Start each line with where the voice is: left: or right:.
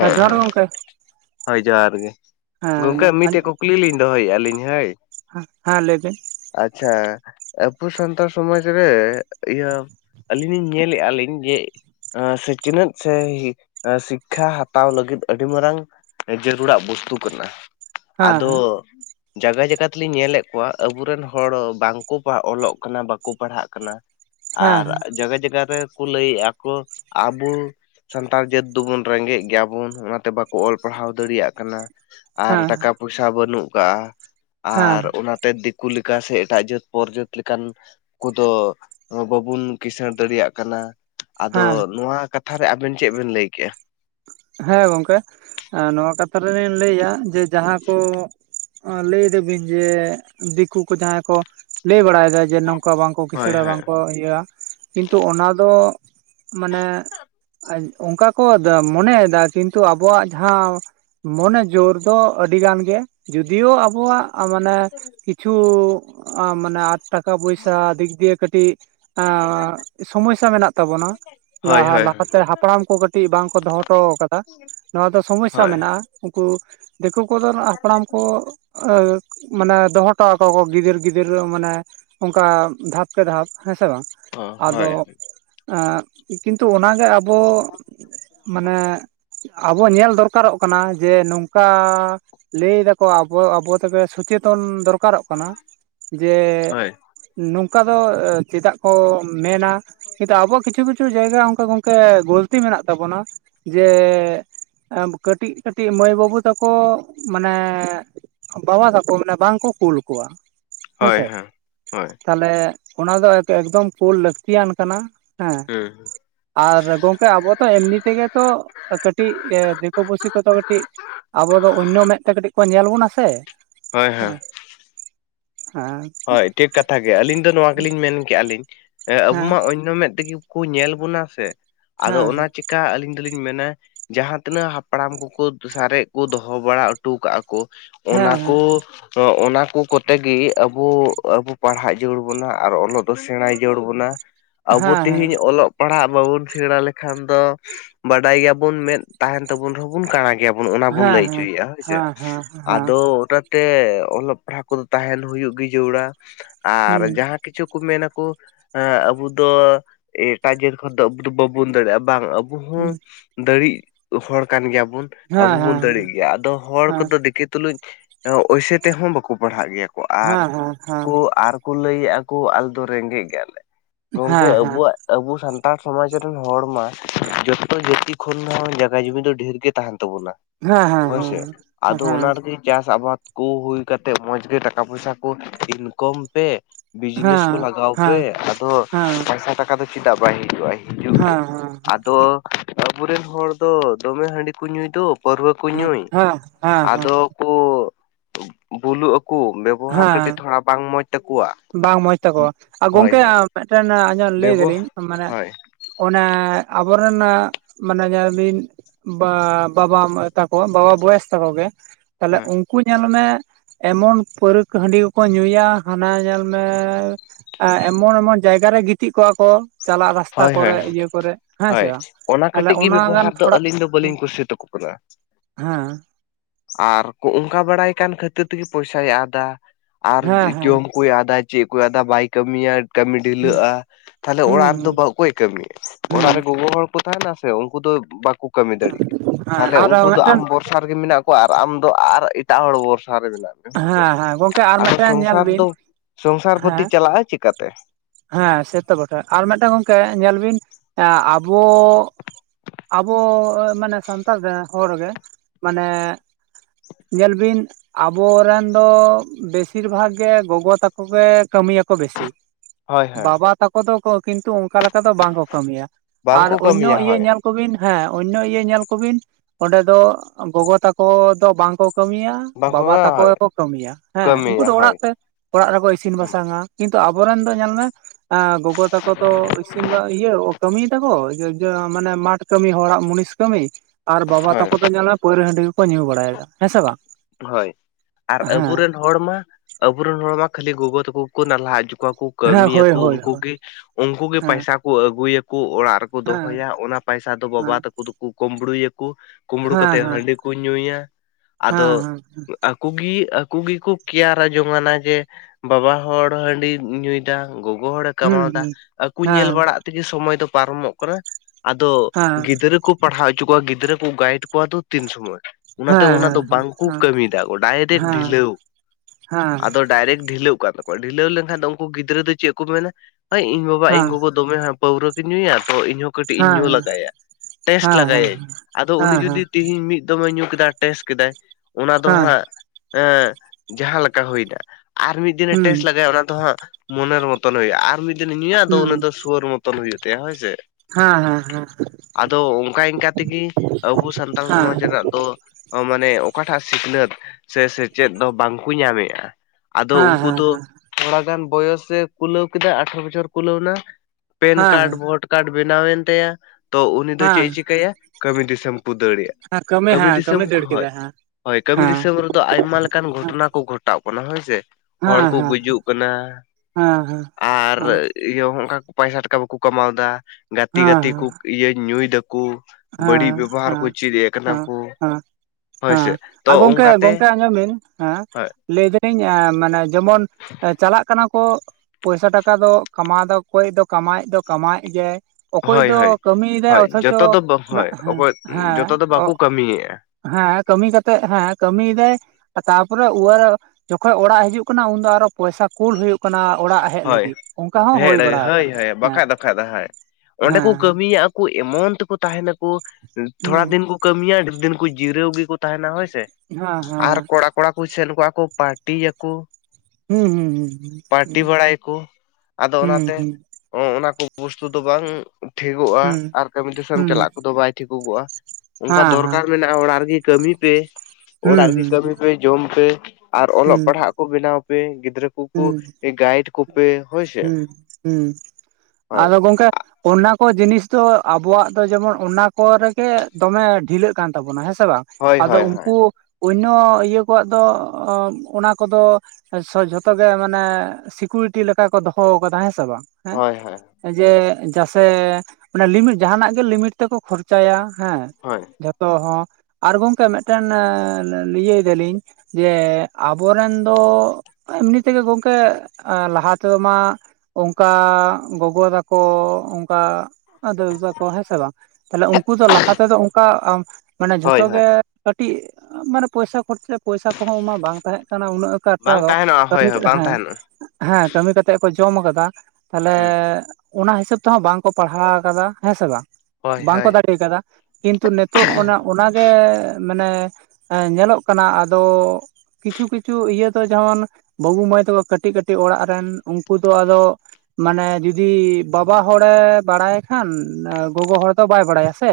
right: ᱦᱮᱸ ᱡᱚᱦᱟᱨ ᱜᱮ ᱜᱚᱝᱠᱮ
left: ᱦᱳᱭ ᱡᱚᱦᱟᱨ ᱜᱮ ᱜᱚᱝᱠᱮ ᱢᱤᱫᱴᱮᱡ ᱠᱩᱠᱞᱤ ᱞᱤᱧ ᱫᱚᱦᱚᱭᱮᱜᱼᱟ ᱞᱤᱧ ᱦᱳᱭ.
right: ᱦᱮᱸ ᱞᱟᱹᱭ ᱵᱤᱱ
left: ᱟᱪᱪᱷᱟ ᱟᱵᱚ ᱥᱟᱱᱛᱟᱲ ᱥᱚᱢᱟᱡᱽ ᱨᱮ ᱤᱭᱟᱹ ᱟᱞᱤᱧ ᱞᱤᱧ ᱧᱮᱞᱮᱫᱼᱟ ᱞᱤᱧ ᱡᱮ ᱥᱤᱪᱱᱟᱹᱛ ᱥᱮ ᱥᱤ ᱼᱼ ᱥᱤᱠᱠᱷᱟ ᱦᱟᱛᱟᱣ ᱞᱟᱹᱜᱤᱫ ᱟᱹᱰᱤ ᱢᱟᱨᱟᱝ ᱡᱟᱹᱨᱩᱲᱟᱜ ᱵᱚᱥᱛᱩ ᱠᱟᱱᱟ
right: ᱦᱮᱸ
left: ᱟᱫᱚ
right: ᱦᱮᱸ
left: ᱡᱟᱭᱜᱟ ᱡᱟᱭᱜᱟ ᱫᱚᱞᱤᱧ ᱧᱮᱞᱮᱫ ᱠᱚᱣᱟ ᱟᱵᱚᱨᱮᱱ ᱦᱚᱲ ᱵᱟᱝᱠᱚ ᱚᱞᱚᱜ ᱠᱟᱱᱟ ᱵᱟᱝᱠᱚ ᱯᱟᱲᱦᱟᱜ ᱠᱟᱱᱟ [unintelligible]
right: ᱦᱮᱸ
left: ᱟᱨ ᱡᱟᱭᱜᱟ ᱡᱟᱭᱜᱟ ᱨᱮᱠᱚ ᱞᱟᱹᱭᱮᱫᱼᱟ ᱠᱚ ᱟᱵᱚ ᱥᱟᱱᱛᱟᱲ ᱡᱟᱹᱛ ᱫᱚᱵᱚᱱ ᱨᱮᱸᱜᱮᱡ ᱜᱮᱭᱟᱵᱚᱱ ᱚᱱᱟᱛᱮ ᱵᱟᱠᱚ ᱚᱞ ᱯᱟᱲᱦᱟᱣ ᱫᱟᱲᱮᱭᱟᱜ ᱠᱟᱱᱟ ᱟᱨ
right: ᱦᱮᱸ
left: ᱴᱟᱠᱟ ᱯᱚᱭᱥᱟ ᱵᱟᱹᱱᱩᱜ ᱟᱠᱟᱜᱼᱟ
right: ᱦᱮᱸ
left: ᱟᱨ ᱚᱱᱟᱛᱮ ᱫᱤᱠᱩ ᱞᱮᱠᱟ ᱥᱮ ᱮᱴᱟᱜ ᱡᱟᱹᱛ ᱯᱚᱨ ᱡᱟᱹᱛ ᱞᱮᱠᱟᱱ ᱩᱱᱠᱩ ᱫᱚ ᱵᱟᱵᱚᱱ ᱠᱤᱥᱟᱹᱬ ᱫᱟᱲᱮᱭᱟᱜ ᱠᱟᱱᱟ ᱟᱫᱚ
right: ᱦᱮᱸ
left: ᱱᱚᱣᱟ ᱠᱟᱛᱷᱟ ᱨᱮ ᱟᱵᱮᱱ ᱪᱮᱫ ᱵᱮᱱ ᱞᱟᱹᱭ ᱠᱮᱜᱼᱟ?
right: ᱦᱮᱸ ᱜᱚᱝᱠᱮ ᱱᱚᱣᱟ ᱠᱟᱛᱷᱟ ᱨᱮᱞᱤᱧ ᱞᱟᱹᱭᱟ ᱡᱮ ᱡᱟᱦᱟᱸ ᱠᱚ ᱞᱟᱹᱭ ᱫᱟᱵᱤᱱ ᱡᱮ ᱫᱤᱠᱩ ᱠᱚ ᱡᱟᱦᱟᱸᱭ ᱠᱚ ᱞᱟᱹᱭ ᱵᱟᱲᱟᱭᱮᱫᱟ ᱡᱮ ᱱᱚᱝᱠᱟ ᱼᱼ [inaudible] ᱵᱟᱝᱠᱚ
left: ᱦᱳᱭ
right: ᱠᱤᱥᱟᱹᱬᱟ ᱵᱟᱝᱠᱚ ᱤᱭᱟᱹ ᱠᱤᱱᱛᱩ ᱚᱱᱟ ᱫᱚ ᱢᱟᱱᱮ ᱟᱡ ᱚᱱᱠᱟ ᱠᱚ ᱼᱼ ᱢᱚᱱᱮᱭᱮᱫᱟ ᱠᱤᱱᱛᱩ ᱟᱵᱚᱣᱟᱜ ᱡᱟᱦᱟᱸ ᱢᱚᱱᱮ ᱡᱳᱨ ᱫᱚ ᱟᱹᱰᱤ ᱜᱟᱱ ᱜᱮ ᱡᱩᱫᱤᱭᱳ ᱟᱵᱚᱣᱟᱜ ᱟᱨ ᱢᱟᱱᱮ ᱠᱤᱪᱷᱩ ᱟ ᱢᱟᱱᱮ ᱟᱨ ᱴᱟᱠᱟ ᱯᱚᱭᱥᱟ ᱫᱤᱠ ᱫᱤᱭᱟᱹ ᱠᱟᱹᱴᱤᱡ ᱮ ᱥᱚᱢᱚᱥᱟ ᱢᱮᱱᱟᱜ ᱛᱟᱵᱚᱱᱟ
left: ᱦᱳᱭ
right: ᱞᱟᱦᱟ
left: ᱦᱳᱭ
right: ᱞᱟᱦᱟᱛᱮ ᱦᱟᱯᱲᱟᱢ ᱠᱚ ᱠᱟᱹᱴᱤᱡ ᱵᱟᱝᱠᱚ ᱫᱚᱦᱚ ᱼᱼ ᱴᱚ ᱟᱠᱟᱫᱟ ᱱᱚᱣᱟ ᱫᱚ ᱥᱚᱢᱚᱥᱟ
left: ᱦᱳᱭ
right: ᱢᱮᱱᱟᱜᱼᱟ ᱩᱱᱠᱩ ᱫᱤᱠᱩ ᱠᱚᱫᱚ ᱦᱟᱯᱲᱟᱢ ᱠᱚ ᱮ ᱢᱟᱱᱮ ᱫᱚᱦᱚᱴᱚᱜ ᱟᱠᱳᱭᱟᱠᱳ ᱜᱤᱫᱟᱹᱨ ᱜᱤᱫᱟᱹᱨ ᱢᱟᱱᱮ ᱚᱱᱠᱟ ᱫᱷᱟᱯ ᱠᱮ ᱫᱷᱟᱯ ᱦᱮᱸᱥᱮ ᱵᱟᱝ
left: ᱦᱳᱭ
right: ᱟᱫᱚ
left: ᱦᱳᱭ
right: ᱮ ᱠᱤᱱᱛᱩ ᱚᱱᱟᱜᱮ ᱟᱵᱚ ᱢᱟᱱᱮ ᱟᱵᱚ ᱧᱮᱞ ᱫᱚᱨᱠᱟᱨᱚᱜ ᱠᱟᱱᱟ ᱡᱮ ᱱᱚᱝᱠᱟ ᱞᱟᱹᱭ ᱫᱟᱠᱚ ᱟᱵᱚ ᱟᱵᱚ ᱛᱮᱯᱮ ᱥᱚᱪᱮᱛᱚᱱ ᱫᱚᱨᱠᱟᱨᱚᱜ ᱠᱟᱱᱟ ᱡᱮ
left: ᱦᱳᱭ
right: ᱱᱚᱝᱠᱟ ᱫᱚ ᱪᱮᱫᱟᱜ ᱠᱚ ᱢᱮᱱᱼᱟ ᱠᱤᱱᱛᱩ ᱟᱵᱚᱣᱟᱜ ᱠᱤᱪᱷᱩ ᱠᱤᱪᱷᱩ ᱡᱟᱭᱜᱟ ᱚᱱᱠᱟ ᱜᱚᱝᱠᱮ ᱜᱚᱞᱛᱤ ᱢᱮᱱᱟᱜ ᱛᱟᱵᱚᱱᱟ ᱡᱮᱻᱮ ᱠᱟᱹᱴᱤᱡ ᱠᱟᱹᱴᱤᱡ ᱢᱟᱹᱭ ᱵᱟᱹᱵᱩ ᱛᱟᱠᱚ ᱢᱟᱱᱮ ᱵᱟᱵᱟ ᱛᱟᱠᱚ ᱢᱟᱱᱮ ᱵᱟᱝᱠᱚ ᱠᱩᱞ ᱠᱚᱣᱟ
left: ᱦᱳᱭ ᱦᱳᱭ
right: ᱦᱮᱸᱥᱮ
left: ᱦᱳᱭ ᱦᱳᱭ ᱦᱳᱭ
right: ᱛᱟᱦᱚᱞᱮ ᱚᱱᱟ ᱫᱚ ᱮᱠᱫᱚᱢ ᱠᱳ. ᱞ ᱞᱟᱹᱠᱛᱤᱭᱟᱱ ᱠᱟᱱᱟ. ᱦᱮᱸ ᱟᱨ ᱜᱚᱝᱠᱮ ᱟᱵᱚ ᱛᱚ ᱮᱢᱱᱤ ᱛᱮᱜᱮ ᱼᱼ ᱛᱚ ᱠᱟᱹᱴᱤᱡ ᱫᱤᱠᱩ ᱯᱩᱥᱤ ᱠᱚᱛᱚ ᱠᱟᱹᱴᱤᱡ ᱟᱵᱚ ᱫᱚ ᱚᱱᱱᱚ ᱢᱮᱫ ᱛᱮ ᱠᱟᱹᱴᱤᱡ ᱠᱚ ᱧᱮᱞ ᱵᱚᱱᱟ ᱥᱮ
left: ᱦᱳᱭ ᱦᱳᱭ
right: ᱦᱮᱸ ᱦᱮᱸ
left: ᱦᱳᱭ ᱴᱷᱤᱠ ᱠᱟᱛᱷᱟ ᱜᱮ ᱟᱹᱞᱤᱧ ᱫᱚ ᱱᱚᱣᱟ ᱜᱮᱞᱤᱧ ᱢᱮᱱ ᱠᱮᱜᱼᱟ ᱞᱤᱧ ᱮ ᱟᱵᱚ ᱢᱟ ᱚᱭᱱᱚ ᱢᱮᱜ ᱛᱮᱜᱮ [inaudible] ᱧᱮᱞ ᱵᱚᱱᱟ ᱥᱮ ᱟᱫᱚ
right: ᱦᱮᱸ
left: ᱚᱱᱟ ᱪᱮᱠᱟ ᱟᱹᱞᱤᱧ ᱫᱚᱞᱤᱧ ᱢᱮᱱᱟ ᱡᱟᱦᱟᱸ ᱛᱤᱱᱟᱹᱜ ᱦᱟᱯᱲᱟᱢ ᱠᱚᱠᱚ ᱥᱟᱨᱮᱡ ᱠᱚ ᱫᱚᱦᱚ ᱵᱟᱲᱟ ᱦᱚᱴᱚ ᱟᱠᱟᱜᱼᱟ ᱠᱚ ᱚᱱᱟ ᱠᱚ
right: ᱦᱮᱸ
left: ᱚᱱᱟ ᱠᱚ ᱠᱚᱛᱮ ᱜᱮ ᱟᱵᱚ ᱟᱵᱚ ᱯᱟᱲᱦᱟᱜ ᱡᱳᱲᱩᱲ ᱟᱵᱚᱱᱟ ᱟᱨ ᱚᱞᱚᱜ ᱫᱚ ᱥᱮᱬᱟᱭ ᱡᱳᱲᱩᱲ ᱵᱚᱱᱟ ᱟᱵᱚ
right: ᱦᱮᱸ
left: ᱛᱤᱦᱤᱧ ᱚᱞᱚᱜ ᱯᱟᱲᱦᱟᱜ ᱵᱟᱵᱚᱱ ᱥᱮᱬᱟ ᱞᱮᱠᱷᱟᱱ ᱫᱚ ᱵᱟᱰᱟᱭ ᱜᱮᱭᱟᱵᱚᱱ ᱢᱮᱸᱫ ᱛᱟᱦᱮᱱ ᱛᱟᱵᱚᱱ ᱨᱮᱦᱚᱸ ᱵᱚᱱ ᱠᱟᱬᱟ ᱜᱮᱭᱟᱵᱚᱼᱼ ᱚᱱ ᱚᱱᱟ
right: ᱦᱮᱸ ᱦᱮᱸ
left: ᱵᱚᱱ
right: ᱦᱮᱸ
left: ᱞᱟᱹᱭ ᱦᱚᱪᱚᱭᱮᱫᱼᱟ ᱦᱮᱥᱮ
right: ᱦᱮᱸ ᱦᱮᱸ ᱦᱮᱸ ᱦᱮᱸ
left: ᱟᱫᱚ ᱛᱮ ᱚᱞᱚᱜ ᱯᱟᱲᱦᱟᱜ ᱠᱚᱫᱚ ᱛᱟᱦᱮᱱ ᱦᱩᱭᱩᱜ ᱜᱮ ᱡᱚᱨᱩᱲᱟ ᱟᱨ
right: ᱦᱩᱸ
left: ᱡᱟᱦᱟᱸ ᱠᱤᱪᱷᱩ ᱠᱚ ᱢᱮᱱᱟᱠᱚ ᱮᱸ ᱟᱵᱚ ᱫᱚ ᱮᱴᱟᱜ ᱡᱟᱹᱛ ᱠᱷᱚᱱ ᱫᱚ ᱟᱵᱚ ᱫᱚ ᱵᱟᱵᱚᱱ ᱫᱟᱲᱮᱭᱟᱜᱼᱟ ᱵᱟᱝ ᱟᱵᱚ ᱟᱵᱚ ᱦᱚᱸ
right: ᱦᱩᱸ
left: ᱫᱟᱲᱮᱜ ᱦᱚᱲ ᱠᱟᱱ ᱜᱮᱭᱟᱵᱩᱱ
right: ᱦᱮᱸ
left: ᱟᱵᱚ ᱵᱚᱱ
right: ᱦᱮᱸ
left: ᱫᱟᱲᱮᱜ ᱜᱮᱭᱟ ᱟᱫᱚ ᱦᱚᱲ
right: ᱦᱮᱸ
left: ᱠᱚᱫᱚ ᱫᱤᱠᱮ ᱛᱩᱞᱩᱡ ᱚᱳᱭᱥᱮ ᱛᱮᱦᱚᱸ ᱵᱟᱠᱚ ᱯᱟᱲᱦᱟᱜ ᱜᱮᱭᱟ
right: ᱦᱮᱸ ᱦᱮᱸ ᱦᱮᱸ
left: ᱟᱨᱠᱚ ᱞᱟᱹᱭᱮᱫᱼᱟ ᱠᱚ ᱟᱞᱮ ᱫᱚ ᱨᱮᱸᱜᱮᱡ ᱜᱮᱭᱟᱞᱮ ᱜᱚᱝᱠᱮ ᱟᱵᱚᱣᱟᱜ ᱟᱵᱚ ᱥᱟᱱᱛᱟᱲ ᱥᱚᱢᱟᱡᱽ ᱨᱮᱱ ᱦᱚᱲ ᱢᱟ ᱡᱚᱛᱚ ᱡᱟᱹᱛᱤ ᱠᱷᱚᱱ ᱦᱚᱸ ᱡᱟᱜᱟ ᱡᱚᱢᱤ ᱫᱚ ᱰᱷᱮᱨ ᱜᱮ ᱛᱟᱦᱮᱱ ᱛᱟᱵᱚᱱᱟ ᱦᱳᱭ ᱥᱮ ᱟᱫᱚ ᱚᱱᱟ ᱟᱨᱠᱤ ᱪᱟᱥ ᱟᱵᱟᱫᱽ ᱠᱚ ᱦᱩᱭ ᱠᱟᱛᱮᱫ ᱢᱚᱸᱡᱽ ᱜᱮ ᱴᱟᱠᱟ ᱯᱚᱭᱥᱟ ᱠᱚ ᱤᱱᱠᱚᱢ ᱯᱮ ᱵᱤᱡᱽᱱᱮᱥ ᱠᱚ ᱞᱟᱜᱟᱣ ᱯᱮ ᱟᱫᱚ ᱯᱟᱭᱥᱟ ᱴᱟᱠᱟ ᱫᱚ ᱪᱮᱫᱟᱜ ᱵᱟᱭ ᱦᱤᱡᱩᱜᱼᱟᱭ
right: ᱦᱮᱸ ᱦᱮᱸ
left: ᱟᱵᱚᱨᱮᱱ ᱦᱚᱲ ᱫᱚ ᱫᱚᱢᱮ ᱦᱟᱺᱰᱤ ᱠᱚ ᱧᱩᱭ ᱫᱚ ᱯᱟᱹᱨᱣᱨᱟᱹ ᱠᱚ ᱧᱩᱭ
right: ᱦᱮᱸ ᱦᱮᱸ
left: ᱟᱫᱚ ᱠᱚ ᱵᱩᱞᱩᱜ ᱟᱠᱚ ᱵᱮᱵᱚᱦᱟᱨ ᱠᱟᱹᱴᱤᱡ
right: ᱦᱮᱸ
left: ᱛᱷᱚᱲᱟ ᱵᱟᱝ ᱢᱚᱸᱡᱽ ᱛᱟᱠᱚᱣᱟ᱾
right: ᱵᱟᱝ ᱢᱚᱡᱽ ᱛᱟᱠᱚᱣᱟ ᱟᱨ
left: ᱦᱳᱭ
right: ᱜᱚᱢᱠᱮ
left: ᱦᱳᱭ
right: ᱢᱤᱫᱴᱮᱱ ᱟᱡᱚᱢ ᱞᱟᱹᱭ
left: ᱵᱮᱵᱚ
right: ᱫᱟᱞᱤᱧ ᱢᱟᱱᱮ
left: ᱦᱳᱭ
right: ᱚᱱᱮ ᱟᱵᱚᱨᱮᱱ ᱢᱟᱱᱮ ᱧᱮᱞᱵᱤᱱ ᱵᱟ ᱵᱟᱵᱟ ᱛᱟᱠᱚ ᱵᱟᱵᱟ ᱵᱚᱭᱮᱥ ᱛᱟᱠᱚ ᱜᱮ ᱛᱟᱦᱞᱮ
left: ᱦᱳᱭ
right: ᱩᱱᱠᱩ ᱧᱮᱞ ᱢᱮ ᱮᱢᱚᱱ ᱯᱟᱹᱣᱨᱟᱹ ᱦᱟᱺᱰᱤ ᱠᱚᱠᱚ ᱧᱩᱭᱟ ᱚᱱᱟ ᱧᱮᱞ ᱢᱮ ᱮᱢᱚᱱ ᱮᱢᱚᱱ ᱡᱟᱭᱜᱟ ᱨᱮ ᱜᱤᱛᱤᱡ ᱠᱚᱜ-ᱟ ᱠᱚ ᱪᱟᱞᱟᱜ ᱨᱟᱥᱛᱟ
left: ᱦᱳᱭ ᱦᱳᱭ
right: ᱠᱚᱨᱮ ᱤᱭᱟᱹ ᱠᱚᱨᱮ ᱦᱮᱸ ᱥᱮ
left: ᱦᱳᱭ
right: ᱵᱟᱝ
left: ᱚᱱᱟ
right: ᱛᱟᱦᱞᱮ
left: ᱠᱟᱹᱴᱤᱡ ᱜᱮ
right: ᱚᱱᱟ ᱜᱟᱱ
left: ᱵᱮᱵᱚᱦᱟᱨ ᱫᱚ
right: ᱛᱷᱚᱲᱟ
left: ᱟᱹᱞᱤᱧ ᱫᱚ ᱵᱟᱹᱞᱤᱧ ᱠᱩᱥᱤ ᱛᱟᱠᱚᱣᱟ [inaudible]
right: ᱦᱮᱸ
left: ᱟᱨ ᱚᱱᱠᱟ ᱵᱟᱲᱟᱭ ᱠᱟᱱ ᱠᱷᱟᱹᱛᱤᱨ ᱛᱮᱜᱮ ᱯᱚᱭᱥᱟᱭ ᱟᱫᱟ ᱟᱨ
right: ᱦᱮᱸ ᱦᱮᱸ
left: ᱡᱚᱢ [inaudible] ᱚᱭ ᱟᱫᱟ ᱪᱮᱫ ᱠᱚᱭ ᱟᱫᱟ ᱵᱟᱭ ᱠᱟᱹᱢᱤᱭᱟ ᱠᱟᱹᱢᱤ
right: ᱦᱩᱸ
left: ᱰᱷᱤᱞᱟᱹᱜᱼᱟ ᱛᱟᱦᱚᱞᱮ
right: ᱦᱩᱸ
left: ᱚᱲᱟᱜ ᱨᱮᱫᱚ ᱚᱠᱚᱭ ᱠᱟᱹᱢᱤ ᱚᱲᱟᱜ ᱨᱮ
right: ᱦᱩᱸ
left: ᱜᱚᱜᱚ ᱦᱚᱲ ᱠᱚ ᱛᱟᱦᱮᱱᱟ ᱥᱮ ᱩᱱᱠᱩ ᱫᱚ ᱵᱟᱠᱚ ᱠᱟᱹᱢᱤ ᱫᱟᱲᱮᱜᱭᱟᱜ
right: ᱦᱮᱸ
left: ᱛᱟᱦᱮ
right: ᱟᱨ
left: ᱩᱱᱠᱩ ᱫᱚ
right: ᱢᱤᱫᱴᱮᱱ
left: ᱟᱢᱵᱚᱨ ᱵᱚᱨᱥᱟ ᱨᱮᱜᱮ ᱢᱮᱱᱟᱜ ᱠᱚᱣᱟ ᱟᱨ ᱟᱢ ᱫᱚ ᱟᱨ ᱮᱴᱟᱜ ᱦᱚᱲ ᱵᱷᱚᱨᱥᱟ ᱨᱮ ᱢᱮᱱᱟᱜ ᱢᱮᱭᱟ ᱦᱮᱸ
right: ᱜᱚᱝᱠᱮ ᱟᱨ
left: ᱟᱫᱚ
right: ᱢᱤᱫᱴᱮᱱ ᱧᱮᱞ
left: ᱥᱚᱝᱥᱟᱨ
right: ᱵᱤᱱ
left: ᱫᱚ ᱥᱚᱝᱥᱟᱨ ᱯᱚᱛᱤ
right: ᱦᱮᱸ
left: ᱪᱟᱞᱟᱜᱼᱟ ᱪᱤᱠᱟᱛᱮ
right: ᱦᱮᱸ ᱥᱮᱛᱚ ᱵᱟᱠᱷᱟᱡ ᱟᱨ ᱢᱤᱫᱴᱟᱝ ᱜᱚᱝᱠᱮ ᱧᱮᱞ ᱵᱤᱱ ᱟᱵᱚ ᱟᱵᱚ ᱢᱟᱱᱮ ᱥᱟᱱᱛᱟᱲ ᱨᱮᱱ ᱦᱚᱲ ᱜᱮ ᱢᱟᱱᱮ ᱧᱮᱞ ᱵᱤᱱ ᱟᱵᱚᱨᱮᱱ ᱫᱚ ᱵᱮᱥᱤᱨ ᱵᱷᱟᱜᱽ ᱜᱮ ᱜᱚᱜᱚ ᱛᱟᱠᱚ ᱜᱮ ᱠᱟᱹᱢᱤᱭᱟᱠᱚ ᱵᱮᱥᱤ
left: ᱦᱳᱭ ᱦᱳᱭ
right: ᱵᱟᱵᱟ ᱛᱟᱠᱚ ᱫᱚᱠᱚ ᱠᱤᱱᱛᱩ ᱚᱱᱠᱟ ᱞᱮᱠᱟ ᱫᱚ ᱵᱟᱝᱠᱚ ᱠᱟᱹᱢᱤᱭᱟ ᱟᱨ
left: ᱵᱟᱝᱠᱚ
right: ᱚᱱᱱᱚ
left: ᱠᱟᱹᱢᱤᱭᱟ
right: ᱤᱭᱟᱹ
left: ᱦᱳᱭ
right: ᱧᱮᱞ ᱠᱚᱵᱤᱱ ᱦᱮᱸ ᱚᱱᱱᱚ ᱤᱭᱟᱹ ᱧᱮᱞ ᱠᱚᱵᱤᱱ ᱚᱸᱰᱮ ᱫᱚ ᱜᱚᱜᱚ ᱛᱟᱠᱚ ᱫᱚ ᱵᱟᱝᱠᱚ ᱠᱟᱹᱢᱤᱭᱟ
left: ᱵᱟᱝᱠᱚ
right: ᱵᱟᱵᱟ ᱛᱟᱠᱚ
left: ᱦᱳᱭ
right: ᱜᱮ ᱠᱚ ᱠᱟᱹᱢᱤᱭᱟ ᱦᱮᱸ ᱩᱱᱠᱩ
left: ᱠᱟᱹᱢᱤᱭᱟ
right: ᱫᱚ ᱚᱲᱟᱜ
left: ᱦᱳᱭ
right: ᱛᱮ ᱚᱲᱟᱜ ᱨᱮᱠᱚ ᱤᱥᱤᱱ ᱵᱟᱥᱟᱝᱼᱟ ᱠᱤᱱᱛᱩ ᱟᱵᱚᱨᱮᱱ ᱫᱚ ᱧᱮᱞ ᱢᱮ ᱮᱸ ᱜᱚᱜᱚ ᱛᱟᱠᱚ ᱫᱚ ᱤᱥᱤᱱ ᱵᱟ ᱤᱭᱟᱹ ᱠᱟᱹᱢᱤᱭ ᱛᱟᱠᱚ ᱤᱭᱟᱹ ᱢᱟᱱᱮ ᱢᱟᱴ ᱠᱟᱹᱢᱤ ᱦᱚᱲᱟᱜ ᱢᱩᱱᱤᱥ ᱠᱟᱹᱢᱤ ᱟᱨ ᱵᱟᱵᱟ
left: ᱦᱳᱭ
right: ᱛᱟᱠᱚ ᱫᱚ ᱧᱮᱞ ᱢᱮ ᱯᱟᱹᱣᱨᱟᱹ ᱦᱟᱺᱰᱤ ᱜᱮᱠᱚ ᱧᱩ ᱵᱟᱲᱟᱭᱮᱫᱟ ᱦᱮᱸ ᱥᱮ ᱵᱟᱝ
left: ᱦᱳᱭ ᱟᱨ
right: ᱦᱮᱸ
left: ᱟᱵᱩᱨᱮᱱ ᱦᱚᱲ ᱢᱟ ᱟᱵᱚᱨᱮᱱ ᱦᱚᱲ ᱢᱟ ᱠᱷᱟᱹᱞᱤ ᱜᱚᱜᱚ ᱛᱟᱠᱚ ᱠᱚ ᱱᱟᱞᱦᱟ ᱦᱚᱡᱚ ᱠᱚᱣᱟᱠᱩ
right: ᱦᱮᱸ ᱦᱳᱭ
left: ᱠᱟᱹᱢᱤᱭᱟᱠᱚ
right: ᱦᱳᱭ ᱦᱳᱭ
left: ᱩᱱᱠᱩᱜᱮ ᱩᱱᱠᱩ ᱜᱮ
right: ᱦᱮᱸ
left: ᱯᱟᱭᱥᱟ ᱠᱚ ᱟᱹᱜᱩᱭᱟᱠᱚ ᱚᱲᱟᱜ ᱨᱮ
right: ᱦᱮᱸ
left: ᱫᱚᱦᱚᱭᱟ ᱚᱱᱟ ᱯᱚᱭᱥᱟ ᱫᱚ ᱵᱟᱵᱟ
right: ᱦᱮᱸ
left: ᱛᱟᱠᱚ ᱫᱚ ᱠᱩᱢᱵᱽᱲᱩᱭᱟᱠᱚ ᱠᱩᱢᱵᱽᱲᱩ
right: ᱦᱮᱸ
left: ᱠᱟᱛᱮ
right: ᱦᱮᱸ
left: ᱦᱟᱺᱰᱤ ᱠᱚ ᱧᱩᱭᱟ ᱟᱫᱚ
right: ᱦᱮᱸ
left: ᱟᱠᱚ ᱜᱤ ᱟᱠᱚ ᱜᱮᱠᱚ ᱠᱮᱭᱟᱨᱟ ᱡᱚᱝᱟᱱᱟ ᱡᱮ ᱵᱟᱵᱟ ᱦᱚᱲ ᱦᱟᱺᱰᱤ ᱧᱩᱭᱮᱫᱟ ᱜᱚᱜᱚ ᱦᱚᱲᱮ
right: ᱦᱩᱸ
left: ᱠᱟᱢᱟᱣᱫᱟ
right: ᱦᱩᱸ
left: ᱟᱠᱩ ᱧᱮᱞ
right: ᱦᱮᱸ
left: ᱵᱟᱲᱟᱜ ᱛᱮᱜᱮ ᱥᱚᱢᱚᱭ ᱫᱚ ᱯᱟᱨᱚᱢᱚᱜ ᱠᱟᱱᱟ ᱟᱫᱚ
right: ᱦᱮᱸ
left: ᱜᱤᱫᱽᱨᱟᱹ ᱠᱚ ᱯᱟᱲᱦᱟᱣ ᱦᱚᱪᱚ ᱠᱚᱣᱟ ᱜᱤᱫᱽᱨᱟᱹ ᱠᱚ ᱜᱟᱭᱤᱰ ᱠᱚᱣᱟ ᱫᱚ ᱛᱤᱱ ᱥᱩᱢᱚᱭ ᱚᱱᱟᱛᱮ ᱚᱱᱟ ᱫᱚ
right: ᱦᱮᱸ
left: ᱵᱟᱝᱠᱩ
right: ᱦᱮᱸ ᱦᱮᱸ
left: ᱰᱟᱭᱨᱮᱠᱴ
right: ᱦᱮᱸ
left: ᱰᱷᱤᱞᱟᱹᱣ
right: ᱦᱮᱸ
left: ᱰᱟᱭᱨᱮᱠ ᱰᱷᱤᱞᱟᱹᱣ ᱠᱟᱱ ᱛᱟᱠᱚᱣᱟ ᱰᱷᱤᱞᱟᱹᱣ ᱞᱮᱱᱠᱷᱟᱱ ᱫᱚ ᱩᱱᱠᱩ ᱜᱤᱫᱽᱨᱟᱹ ᱫᱚ ᱪᱮᱫ ᱠᱚ ᱢᱮᱱᱟ ᱦᱳ ᱤᱧ ᱵᱟᱵᱟ ᱤᱧ
right: ᱦᱮᱸ
left: ᱜᱚᱜᱚ ᱫᱚᱢᱮ ᱯᱟᱹᱣᱨᱟᱹ ᱜᱤ ᱧᱩᱭᱟ ᱛᱚ ᱤᱧᱦᱚᱸ ᱠᱟᱹᱴᱤᱡ ᱤᱧ ᱧᱩ
right: ᱦᱮᱸ ᱦᱮᱸ
left: ᱞᱮᱜᱟᱭᱟ ᱴᱮᱥᱴ ᱞᱮᱜᱟᱭᱟᱹᱧ
right: ᱦᱮᱸ
left: ᱟᱫᱚ ᱩᱱᱤ
right: ᱦᱮᱸ ᱦᱮᱸ
left: ᱡᱩᱫᱤ ᱛᱤᱦᱤᱧ ᱢᱤᱫ ᱫᱚᱢᱮ ᱧᱩ ᱠᱮᱫᱟ ᱴᱮᱥ ᱠᱮᱫᱟᱭ, ᱚᱱᱟ ᱫᱚ
right: ᱦᱮᱸ
left: ᱦᱟᱸᱜ ᱦᱮᱸ ᱡᱟᱦᱟᱸ ᱞᱮᱠᱟ ᱦᱩᱭᱱᱟ ᱟᱨ ᱢᱤᱫ ᱫᱤᱱ ᱮ
right: ᱦᱩᱸ
left: ᱴᱮᱥᱴ ᱞᱟᱜᱟᱭᱟ ᱚᱱᱟ ᱫᱚ ᱦᱟᱸᱜ ᱢᱚᱱᱮᱨ ᱢᱚᱛᱚᱱ ᱦᱩᱭᱩᱜᱼᱟ ᱟᱨ ᱢᱤᱫ ᱫᱤᱱ ᱧᱩᱭᱟ ᱫᱚ
right: ᱦᱩᱸ
left: ᱩᱱᱤ ᱫᱚ ᱥᱩᱭᱟᱹᱨ ᱢᱚᱛᱚᱱ ᱦᱩᱭᱩᱜ ᱛᱟᱭᱟ ᱦᱳᱭᱥᱮ
right: ᱦᱮᱸ ᱦᱮᱸ ᱦᱮᱸ
left: ᱟᱫᱚ ᱚᱱᱠᱟ ᱤᱱᱠᱟ ᱛᱤᱜᱤ ᱟᱵᱚ ᱥᱟᱱᱛᱟᱲ
right: ᱦᱮᱸ
left: ᱥᱚᱢᱟᱡᱽ ᱨᱮᱱᱟᱜ ᱫᱚ ᱦᱚᱸ ᱢᱟᱱᱮ ᱚᱠᱟᱴᱟᱜ ᱥᱤᱠᱷᱱᱟᱹᱛ ᱥᱮ ᱥᱮᱪᱮᱫ ᱫᱚ ᱵᱟᱝᱠᱚ ᱧᱟᱢᱮᱫᱼᱟ ᱟᱫᱚ ᱩᱱᱠᱩ
right: ᱦᱮᱸ ᱦᱮᱸ
left: ᱫᱚ ᱛᱷᱚᱲᱟ ᱜᱟᱱ ᱵᱚᱭᱚᱥ ᱮ ᱠᱩᱞᱟᱹᱣ ᱠᱮᱫᱟ ᱟᱴᱷᱚᱨᱚ ᱵᱚᱪᱷᱚᱨ ᱠᱩᱞᱟᱹᱣ ᱱᱟ
right: ᱦᱮᱸ
left: ᱯᱮᱱ ᱠᱟᱨᱰ,
right: ᱦᱮᱸ
left: ᱵᱷᱳᱴ ᱠᱟᱨᱰ ᱵᱮᱱᱟᱣᱮᱱ ᱛᱟᱭᱟ ᱛᱚ ᱩᱱᱤ ᱫᱚ ᱪᱮᱫ
right: ᱦᱮᱸ ᱦᱮᱸ
left: ᱮ ᱪᱤᱠᱟᱹᱭᱟ ᱠᱟᱹᱢᱤ ᱫᱤᱥᱚᱢ [inaudible] ᱠᱩ ᱫᱟᱹᱲ ᱮᱭᱟᱜ ᱠᱟᱹᱢᱤ
right: ᱦᱮᱸ
left: ᱫᱤᱥᱟᱹᱢ
right: ᱫᱟᱹᱲ
left: ᱠᱷᱚᱡ᱾
right: ᱠᱮᱫᱟᱭ ᱦᱮᱸ
left: ᱦᱳᱭ ᱠᱟᱹᱢᱤ
right: ᱦᱮᱸ
left: ᱫᱤᱥᱚᱢ ᱨᱮᱫᱚ ᱟᱭᱢᱟ ᱞᱮᱠᱟᱱ
right: ᱦᱮᱸ
left: ᱜᱷᱚᱴᱚᱱᱟ ᱠᱚ ᱜᱷᱚᱴᱟᱜ ᱠᱟᱱᱟ ᱦᱳᱭ ᱥᱮ ᱦᱚᱲ
right: ᱦᱮᱸ ᱦᱮᱸ
left: ᱠᱚ
right: ᱦᱮᱸ
left: ᱜᱩᱡᱩᱜ ᱠᱟᱱᱟ
right: ᱦᱮᱸ ᱦᱮᱸ
left: ᱟᱨ ᱤᱭᱟᱹ ᱚᱱᱠᱟ ᱯᱚᱭᱥᱟ ᱴᱟᱠᱟ ᱠᱚᱠᱚ ᱠᱟᱢᱟᱣ ᱫᱟ ᱜᱟᱛᱮ ᱜᱟᱛᱮ
right: ᱦᱮᱸ
left: ᱠᱚ ᱤᱭᱟᱹ ᱧᱩᱭ ᱫᱟᱠᱩ ᱵᱟᱹᱲᱤᱡ
right: ᱦᱮᱸ
left: ᱵᱮᱵᱚᱦᱟᱨ ᱠᱚ
right: ᱦᱮᱸ
left: ᱪᱮᱫ ᱮᱫ ᱠᱟᱱᱟ
right: ᱦᱮᱸ
left: ᱠᱚ
right: ᱦᱮᱸ ᱦᱮᱸ
left: ᱦᱳᱭᱥᱮ
right: ᱟᱨ ᱜᱚᱝᱠᱮ ᱜᱚᱝᱠᱮ ᱟᱸᱡᱚᱢ ᱵᱤᱱ ᱦᱮᱸ
left: ᱦᱳᱭ
right: ᱞᱟᱹᱭ ᱫᱟᱹᱞᱤᱧ ᱢᱟᱱᱮ ᱡᱮᱢᱚᱱ ᱮ ᱪᱟᱞᱟᱜ ᱠᱟᱱᱟ ᱠᱚ ᱯᱚᱭᱥᱟ ᱴᱟᱠᱟ ᱫᱚ ᱠᱟᱢᱟᱣ ᱫᱚ ᱚᱠᱚᱭ ᱫᱚ ᱠᱟᱢᱟᱣᱤᱡ ᱫᱚ ᱠᱟᱢᱟᱣᱮᱫ ᱜᱮᱭᱟᱭ ᱚᱠᱚᱭ
left: ᱦᱳᱭ
right: ᱫᱚ
left: ᱦᱳᱭ
right: ᱠᱟᱹᱢᱤᱭ ᱮᱫᱟᱭ
left: ᱦᱳᱭ
right: ᱚᱛᱷᱚᱪᱚ
left: ᱡᱚᱛᱚ ᱫᱚ
right: ᱦᱮᱸ [inaudible]
left: ᱠᱟᱹᱢᱤ ᱭᱮ-ᱟ᱾
right: ᱦᱮᱸ ᱠᱟᱹᱢᱤ ᱠᱟᱛᱮᱜ ᱦᱮᱸ ᱠᱟᱹᱢᱤᱭ ᱫᱟᱭ ᱛᱟᱯᱚᱨᱮ ᱣᱟᱹᱨ ᱡᱚᱠᱷᱚᱱ ᱚᱲᱟᱜ ᱦᱤᱡᱩᱜ ᱠᱟᱱᱟ ᱩᱱᱫᱚ ᱟᱸᱨᱚ ᱯᱚᱭᱥᱟ ᱠᱩᱞ ᱦᱩᱭᱩᱜ ᱠᱟᱱᱟ ᱚᱲᱟᱜ ᱦᱮᱡ
left: ᱦᱳᱭ
right: ᱞᱟᱹᱜᱤᱫ ᱚᱱᱠᱟ ᱦᱚᱸ ᱦᱩᱭ ᱵᱟᱲᱟ
left: [unintelligible] ᱦᱳᱭ
right: ᱟᱠᱟᱱᱟ
left: ᱦᱳ
right: ᱦᱮᱸ
left: ᱵᱟᱠᱷᱟᱡ ᱵᱟᱠᱷᱟᱡ ᱫᱚ ᱦᱳᱭ ᱚᱸᱰᱮ ᱠᱚ
right: ᱦᱮᱸ
left: ᱠᱟᱹᱢᱤᱭᱟ ᱮᱢᱚᱱ ᱛᱮᱠᱚ ᱛᱟᱸᱦᱮᱱᱟ ᱠᱚ ᱛᱷᱚᱲᱟ
right: ᱦᱩᱸ
left: ᱫᱤᱱ ᱠᱚ ᱠᱟᱹᱢᱤᱭᱟ ᱟᱹᱰᱤ ᱫᱤᱱ ᱠᱚ ᱡᱤᱨᱟᱹᱣ ᱜᱮᱠᱚ ᱛᱟᱦᱮᱱᱟ ᱦᱳᱭ ᱥᱮ
right: ᱦᱮᱸ
left: ᱟᱨ
right: ᱦᱮᱸ
left: ᱠᱚᱲᱟ ᱠᱚ ᱠᱚᱲᱟ ᱠᱚ ᱥᱮᱱ ᱠᱚᱜᱼᱟ ᱠᱚ ᱯᱟᱴᱤᱭᱟ ᱠᱚ
right: ᱦᱩᱸ ᱦᱩᱸ ᱦᱩᱸ ᱦᱩᱸ
left: ᱯᱟᱴᱤ ᱵᱟᱲᱟᱭᱟ ᱠᱚ ᱟᱫᱚ
right: ᱦᱩᱸ ᱦᱩᱸ ᱦᱩᱸ
left: ᱚᱱᱟᱛᱮ
right: ᱦᱩᱸ
left: ᱚᱱᱟ ᱠᱚ ᱵᱩᱥᱛᱩ [unintelligible] ᱫᱚ ᱵᱟᱝ ᱴᱷᱤᱠᱚᱜᱼᱟ
right: ᱦᱩᱸ
left: ᱟᱨ ᱠᱟᱹᱢᱤ ᱴᱤᱥᱮᱢ ᱫᱤᱥᱚᱢ
right: ᱦᱩᱸ ᱦᱮᱸ
left: ᱪᱟᱞᱟᱜ ᱠᱚᱫᱚ ᱵᱟᱭ ᱴᱷᱤᱠᱚᱜᱚᱜᱼᱟ ᱚᱱᱠᱟ
right: ᱦᱮᱸ
left: ᱫᱚᱨᱠᱟᱨ ᱢᱮᱱᱟᱜᱼᱟ᱾ ᱢᱮᱱᱟᱜᱼᱟ ᱚᱲᱟᱜ ᱨᱮᱜᱮ ᱠᱟᱹᱢᱤ ᱯᱮ ᱚᱲᱟᱜ ᱨᱮᱜᱮ
right: ᱦᱩᱸ
left: ᱠᱟᱹᱢᱤ ᱯᱮ ᱡᱚᱢ ᱯᱮ ᱟᱨ ᱚᱞᱚᱜ
right: ᱦᱩᱸ
left: ᱯᱟᱲᱦᱟᱜ ᱠᱚ ᱵᱮᱱᱟᱣ ᱯᱮ ᱜᱤᱫᱽᱨᱟᱹ ᱠᱚᱠᱚ
right: ᱦᱩᱸ ᱦᱩᱸ
left: ᱜᱟᱭᱤᱰ ᱠᱚᱯᱮ ᱦᱳᱭ ᱥᱮ
right: ᱦᱩᱸ ᱦᱩᱸ ᱟᱫᱚ ᱜᱚᱢᱠᱮ ᱚᱱᱟ ᱠᱚ ᱡᱤᱱᱤᱥ ᱫᱚ ᱟᱵᱚᱣᱟᱜ ᱫᱚ ᱡᱮᱢᱚᱱ ᱚᱱᱟ ᱠᱚᱨᱮᱜᱮ ᱫᱚᱢᱮ ᱰᱷᱤᱞᱟᱹᱜ ᱠᱟᱱ ᱛᱟᱵᱚᱱᱟ ᱦᱮᱸ ᱥᱮ ᱵᱟᱝ
left: ᱦᱳᱭ
right: ᱟᱫᱚ
left: ᱦᱳᱭ ᱦᱳᱭ
right: ᱩᱱᱠᱩ ᱚᱱᱱᱚ ᱤᱭᱟᱹ ᱠᱚᱣᱟᱜ ᱫᱚ ᱚᱱᱟ ᱠᱚᱫᱚ᱾ ᱥᱮ ᱡᱷᱚᱛᱚ ᱜᱮ ᱢᱟᱱᱮ ᱥᱤᱠᱩᱨᱤᱴᱤ ᱞᱮᱠᱟ ᱠᱚ ᱫᱚᱦᱚ ᱠᱟᱫᱟ ᱦᱮᱸ ᱥᱮ ᱵᱟᱝ ᱦᱮᱸ
left: ᱦᱳᱭ ᱦᱳᱭ
right: ᱡᱮ ᱡᱟᱥᱮ ᱚᱱᱟ ᱞᱤᱢᱤᱴᱱ ᱡᱟᱸᱦᱟᱱᱟᱜ ᱜᱮ ᱞᱤᱢᱤᱴ ᱛᱮᱠᱚ ᱠᱷᱚᱨᱪᱟᱭᱟ ᱦᱮᱸ᱾
left: ᱚᱸ-ᱡ ᱾
right: ᱡᱷᱚᱛᱚ ᱦᱚᱸ ᱟᱨ ᱜᱚᱝᱠᱮ ᱢᱤᱫᱴᱮᱱ ᱤᱭᱟᱹᱭ ᱫᱟᱞᱤᱧ ᱡᱮ ᱟᱵᱚᱨᱮᱱ ᱫᱚ ᱮᱢᱱᱤ ᱛᱮᱜᱮ ᱜᱚᱝᱠᱮ ᱞᱟᱦᱟ ᱛᱮᱫᱢᱟ ᱚᱱᱠᱟ ᱜᱚᱜᱚ ᱛᱟᱠᱚ ᱚᱱᱠᱟ ᱫᱟᱹᱭ ᱛᱟᱠᱚ ᱦᱮᱸ ᱥᱮ ᱵᱟᱝ ᱛᱟᱦᱞᱮ ᱩᱱᱠᱩ ᱫᱚ ᱞᱟᱦᱟ ᱛᱮᱫᱚ ᱚᱱᱠᱟ ᱢᱟᱱᱮ
left: ᱦᱳᱭ
right: ᱡᱷᱚᱛᱚ
left: ᱦᱳᱭ
right: ᱜᱮ ᱠᱟᱹᱴᱤᱡ ᱢᱟᱱᱮ ᱯᱚᱭᱥᱟ ᱠᱷᱚᱨᱪ ᱯᱚᱭᱥᱟ ᱠᱚᱦᱚᱸ ᱚᱱᱟ ᱵᱟᱝ ᱛᱟᱦᱮᱸ ᱠᱟᱱᱟ ᱩᱱᱟᱹᱜ ᱠᱟᱛᱷᱟ
left: ᱵᱟᱝ
right: ᱫᱚ
left: ᱛᱟᱦᱮᱱᱚᱜᱼᱟ ᱦᱳᱭ
right: ᱠᱟᱹᱢᱤ
left: ᱦᱳᱭ
right: ᱠᱟᱛᱮ
left: ᱵᱟᱝ
right: ᱦᱮᱸ
left: ᱛᱟᱦᱮᱱᱚᱜᱼᱟ
right: ᱦᱮᱸ ᱠᱟᱹᱢᱤ ᱠᱟᱛᱮᱜ ᱠᱚ ᱡᱚᱢ ᱟᱠᱟᱫᱟ ᱛᱟᱞᱦᱮ
left: ᱦᱩᱸ
right: ᱚᱱᱟ ᱦᱤᱥᱟᱹᱵ ᱛᱮᱦᱚᱸ ᱵᱟᱝᱠᱚ ᱯᱟᱲᱦᱟᱣ ᱠᱟᱫᱟ ᱦᱮᱸ ᱥᱮ ᱵᱟᱝ
left: ᱦᱳᱭ
right: ᱵᱟᱝᱠᱚ
left: ᱦᱳᱭ
right: ᱫᱟᱲᱮ ᱠᱟᱫᱟ᱾ ᱠᱤᱱᱛᱩ ᱱᱤᱛᱚᱜ ᱚᱱᱟ ᱚᱱᱟᱜᱮ ᱢᱟᱱᱮ ᱧᱮᱞᱚᱜ ᱠᱟᱱᱟ ᱟᱫᱚ ᱠᱤᱪᱷᱩ ᱠᱤᱪᱷᱩ ᱤᱭᱟᱹ ᱫᱚ ᱡᱮᱢᱚᱱ ᱵᱟᱹᱵᱩ ᱢᱟᱹᱭ ᱛᱟᱠᱚ ᱠᱟᱹᱴᱤᱡ ᱠᱟᱹᱴᱤᱡ ᱚᱲᱟᱜ ᱨᱮᱱ ᱩᱱᱠᱩ ᱫᱚ ᱟᱫᱚ ᱢᱟᱱᱮ ᱡᱩᱫᱤ ᱵᱟᱵᱟ ᱦᱚᱲᱮ ᱵᱟᱲᱟᱭ ᱠᱷᱟᱱ ᱜᱚᱜᱚ ᱦᱚᱲ ᱫᱚᱚ ᱵᱟᱭ ᱵᱟᱲᱟᱭᱟ ᱥᱮ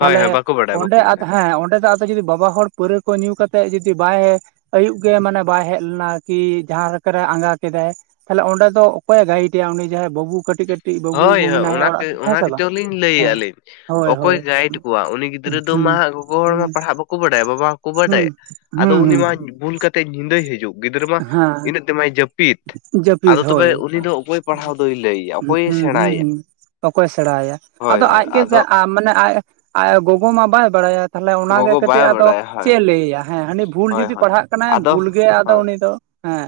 left: ᱦᱳᱭ ᱦᱳᱭ ᱵᱟᱠᱚ ᱵᱟᱰᱟᱭᱟ ᱵᱟᱠᱚ
right: ᱚᱸᱰᱮ
left: ᱵᱟᱰᱟᱭᱟ
right: ᱟᱫᱚ ᱦᱮᱸ ᱚᱸᱰᱮ ᱫᱚ ᱟᱫᱚ ᱡᱩᱫᱤ ᱵᱟᱵᱟ ᱦᱚᱲ ᱯᱟᱹᱣᱨᱟᱹ ᱠᱚ ᱧᱩ ᱠᱟᱛᱮᱫ ᱡᱩᱫᱤ ᱵᱟᱭ ᱟᱭᱩᱵ ᱜᱮ ᱢᱟᱱᱮ ᱵᱟᱭ ᱦᱮᱡ ᱞᱮᱱᱟ ᱟᱨᱠᱤ ᱡᱟᱦᱟᱸ ᱞᱮᱠᱟᱨ ᱟᱸᱜᱟ ᱠᱮᱫᱟᱭ ᱛᱟᱦᱞᱮ ᱚᱸᱰᱮ ᱫᱚ ᱚᱠᱚᱭᱮ ᱜᱟᱭᱤᱴᱭᱟ ᱩᱱᱤ ᱡᱟᱦᱟᱸᱭ ᱵᱟᱹᱵᱩ ᱠᱟᱹᱴᱤᱡ ᱠᱟᱹᱴᱤᱡ ᱵᱟᱹᱵᱩ
left: ᱦᱳᱭ ᱦᱳᱭ
right: ᱢᱮᱱᱟᱭᱟ
left: ᱚᱱᱟ
right: ᱚᱲᱟᱜ ᱨᱮ ᱦᱮᱸ
left: ᱚᱱᱟ
right: ᱥᱮ ᱵᱟᱝ
left: ᱜᱮᱪ ᱞᱤᱧ ᱞᱟᱹᱭᱮᱫᱼᱟ
right: ᱦᱮᱸ
left: ᱞᱤᱧ
right: ᱦᱳᱭ
left: ᱚᱠᱚᱭ
right: ᱦᱳᱭ
left: ᱜᱟᱭᱤᱰ ᱠᱚᱣᱟ ᱩᱱᱤ
right: ᱦᱩᱸ
left: ᱜᱤᱫᱽᱨᱟᱹ ᱫᱚ
right: ᱦᱩᱸ
left: ᱢᱟ ᱜᱚᱜᱚ ᱦᱚᱲ ᱢᱟ ᱯᱟᱲᱦᱟᱜ ᱵᱟᱠᱚ ᱵᱟᱰᱟᱭᱟ ᱵᱟᱵᱟ ᱦᱚᱸᱠᱚ
right: ᱦᱩᱸ
left: ᱵᱟᱰᱟᱭ ᱟᱫᱚ
right: ᱦᱩᱸ
left: ᱩᱱᱤ
right: ᱦᱩᱸ
left: ᱢᱟ ᱵᱷᱩᱞ ᱠᱟᱛᱮ ᱧᱤᱫᱟᱹᱭ ᱦᱤᱡᱩᱜ ᱜᱤᱫᱽᱨ ᱢᱟ
right: ᱦᱮᱸ
left: ᱤᱱᱟᱹᱜ ᱛᱮ ᱢᱟᱭ ᱡᱟᱹᱯ ᱯᱤᱛ
right: ᱡᱟᱹᱯᱤᱫ
left: ᱟᱫᱚ ᱛᱚᱵᱮ
right: ᱦᱳᱭ
left: ᱩᱱᱤ ᱫᱚ ᱚᱠᱚᱭ ᱯᱟᱲᱦᱟᱣ ᱫᱚᱭ ᱞᱟᱹᱭᱟ
right: ᱦᱸ
left: ᱚᱠᱚᱭᱮ
right: ᱦᱩᱸ
left: ᱥᱮᱬᱟᱭᱟ
right: ᱦᱩᱸ ᱚᱠᱚᱭ ᱥᱮᱬᱟᱭ
left: ᱦᱳᱭ
right: ᱟᱫᱚ
left: ᱦᱳᱭ
right: ᱟᱡᱜᱮ
left: ᱟᱫᱚ
right: ᱟ- ᱢᱟᱱᱮ ᱟᱭ ᱟᱭ ᱜᱚᱜᱚ ᱢᱟ ᱵᱟᱭ ᱵᱟᱲᱟᱭᱟ ᱛᱟᱦᱮ ᱚᱱᱟᱜᱮ
left: ᱜᱚᱜᱚ ᱵᱟᱭ
right: ᱠᱟᱹᱴᱤᱡ ᱟᱫᱚ
left: ᱵᱟᱰᱟᱭᱟ
right: ᱪᱮᱫ
left: ᱦᱳᱭ
right: ᱮ ᱞᱟᱹᱭᱟ ᱦᱮᱸ ᱵᱷᱩᱞ
left: ᱦᱳᱭ
right: ᱡᱩᱫᱤ
left: ᱦᱳᱭ
right: ᱯᱟᱲᱦᱟᱜ ᱠᱟᱱᱟᱭ
left: ᱟᱫᱚ
right: ᱵᱷᱩᱞ ᱜᱮ ᱟᱫᱚ
left: ᱦᱳᱭ
right: ᱩᱱᱤ ᱫᱚ ᱦᱮᱸ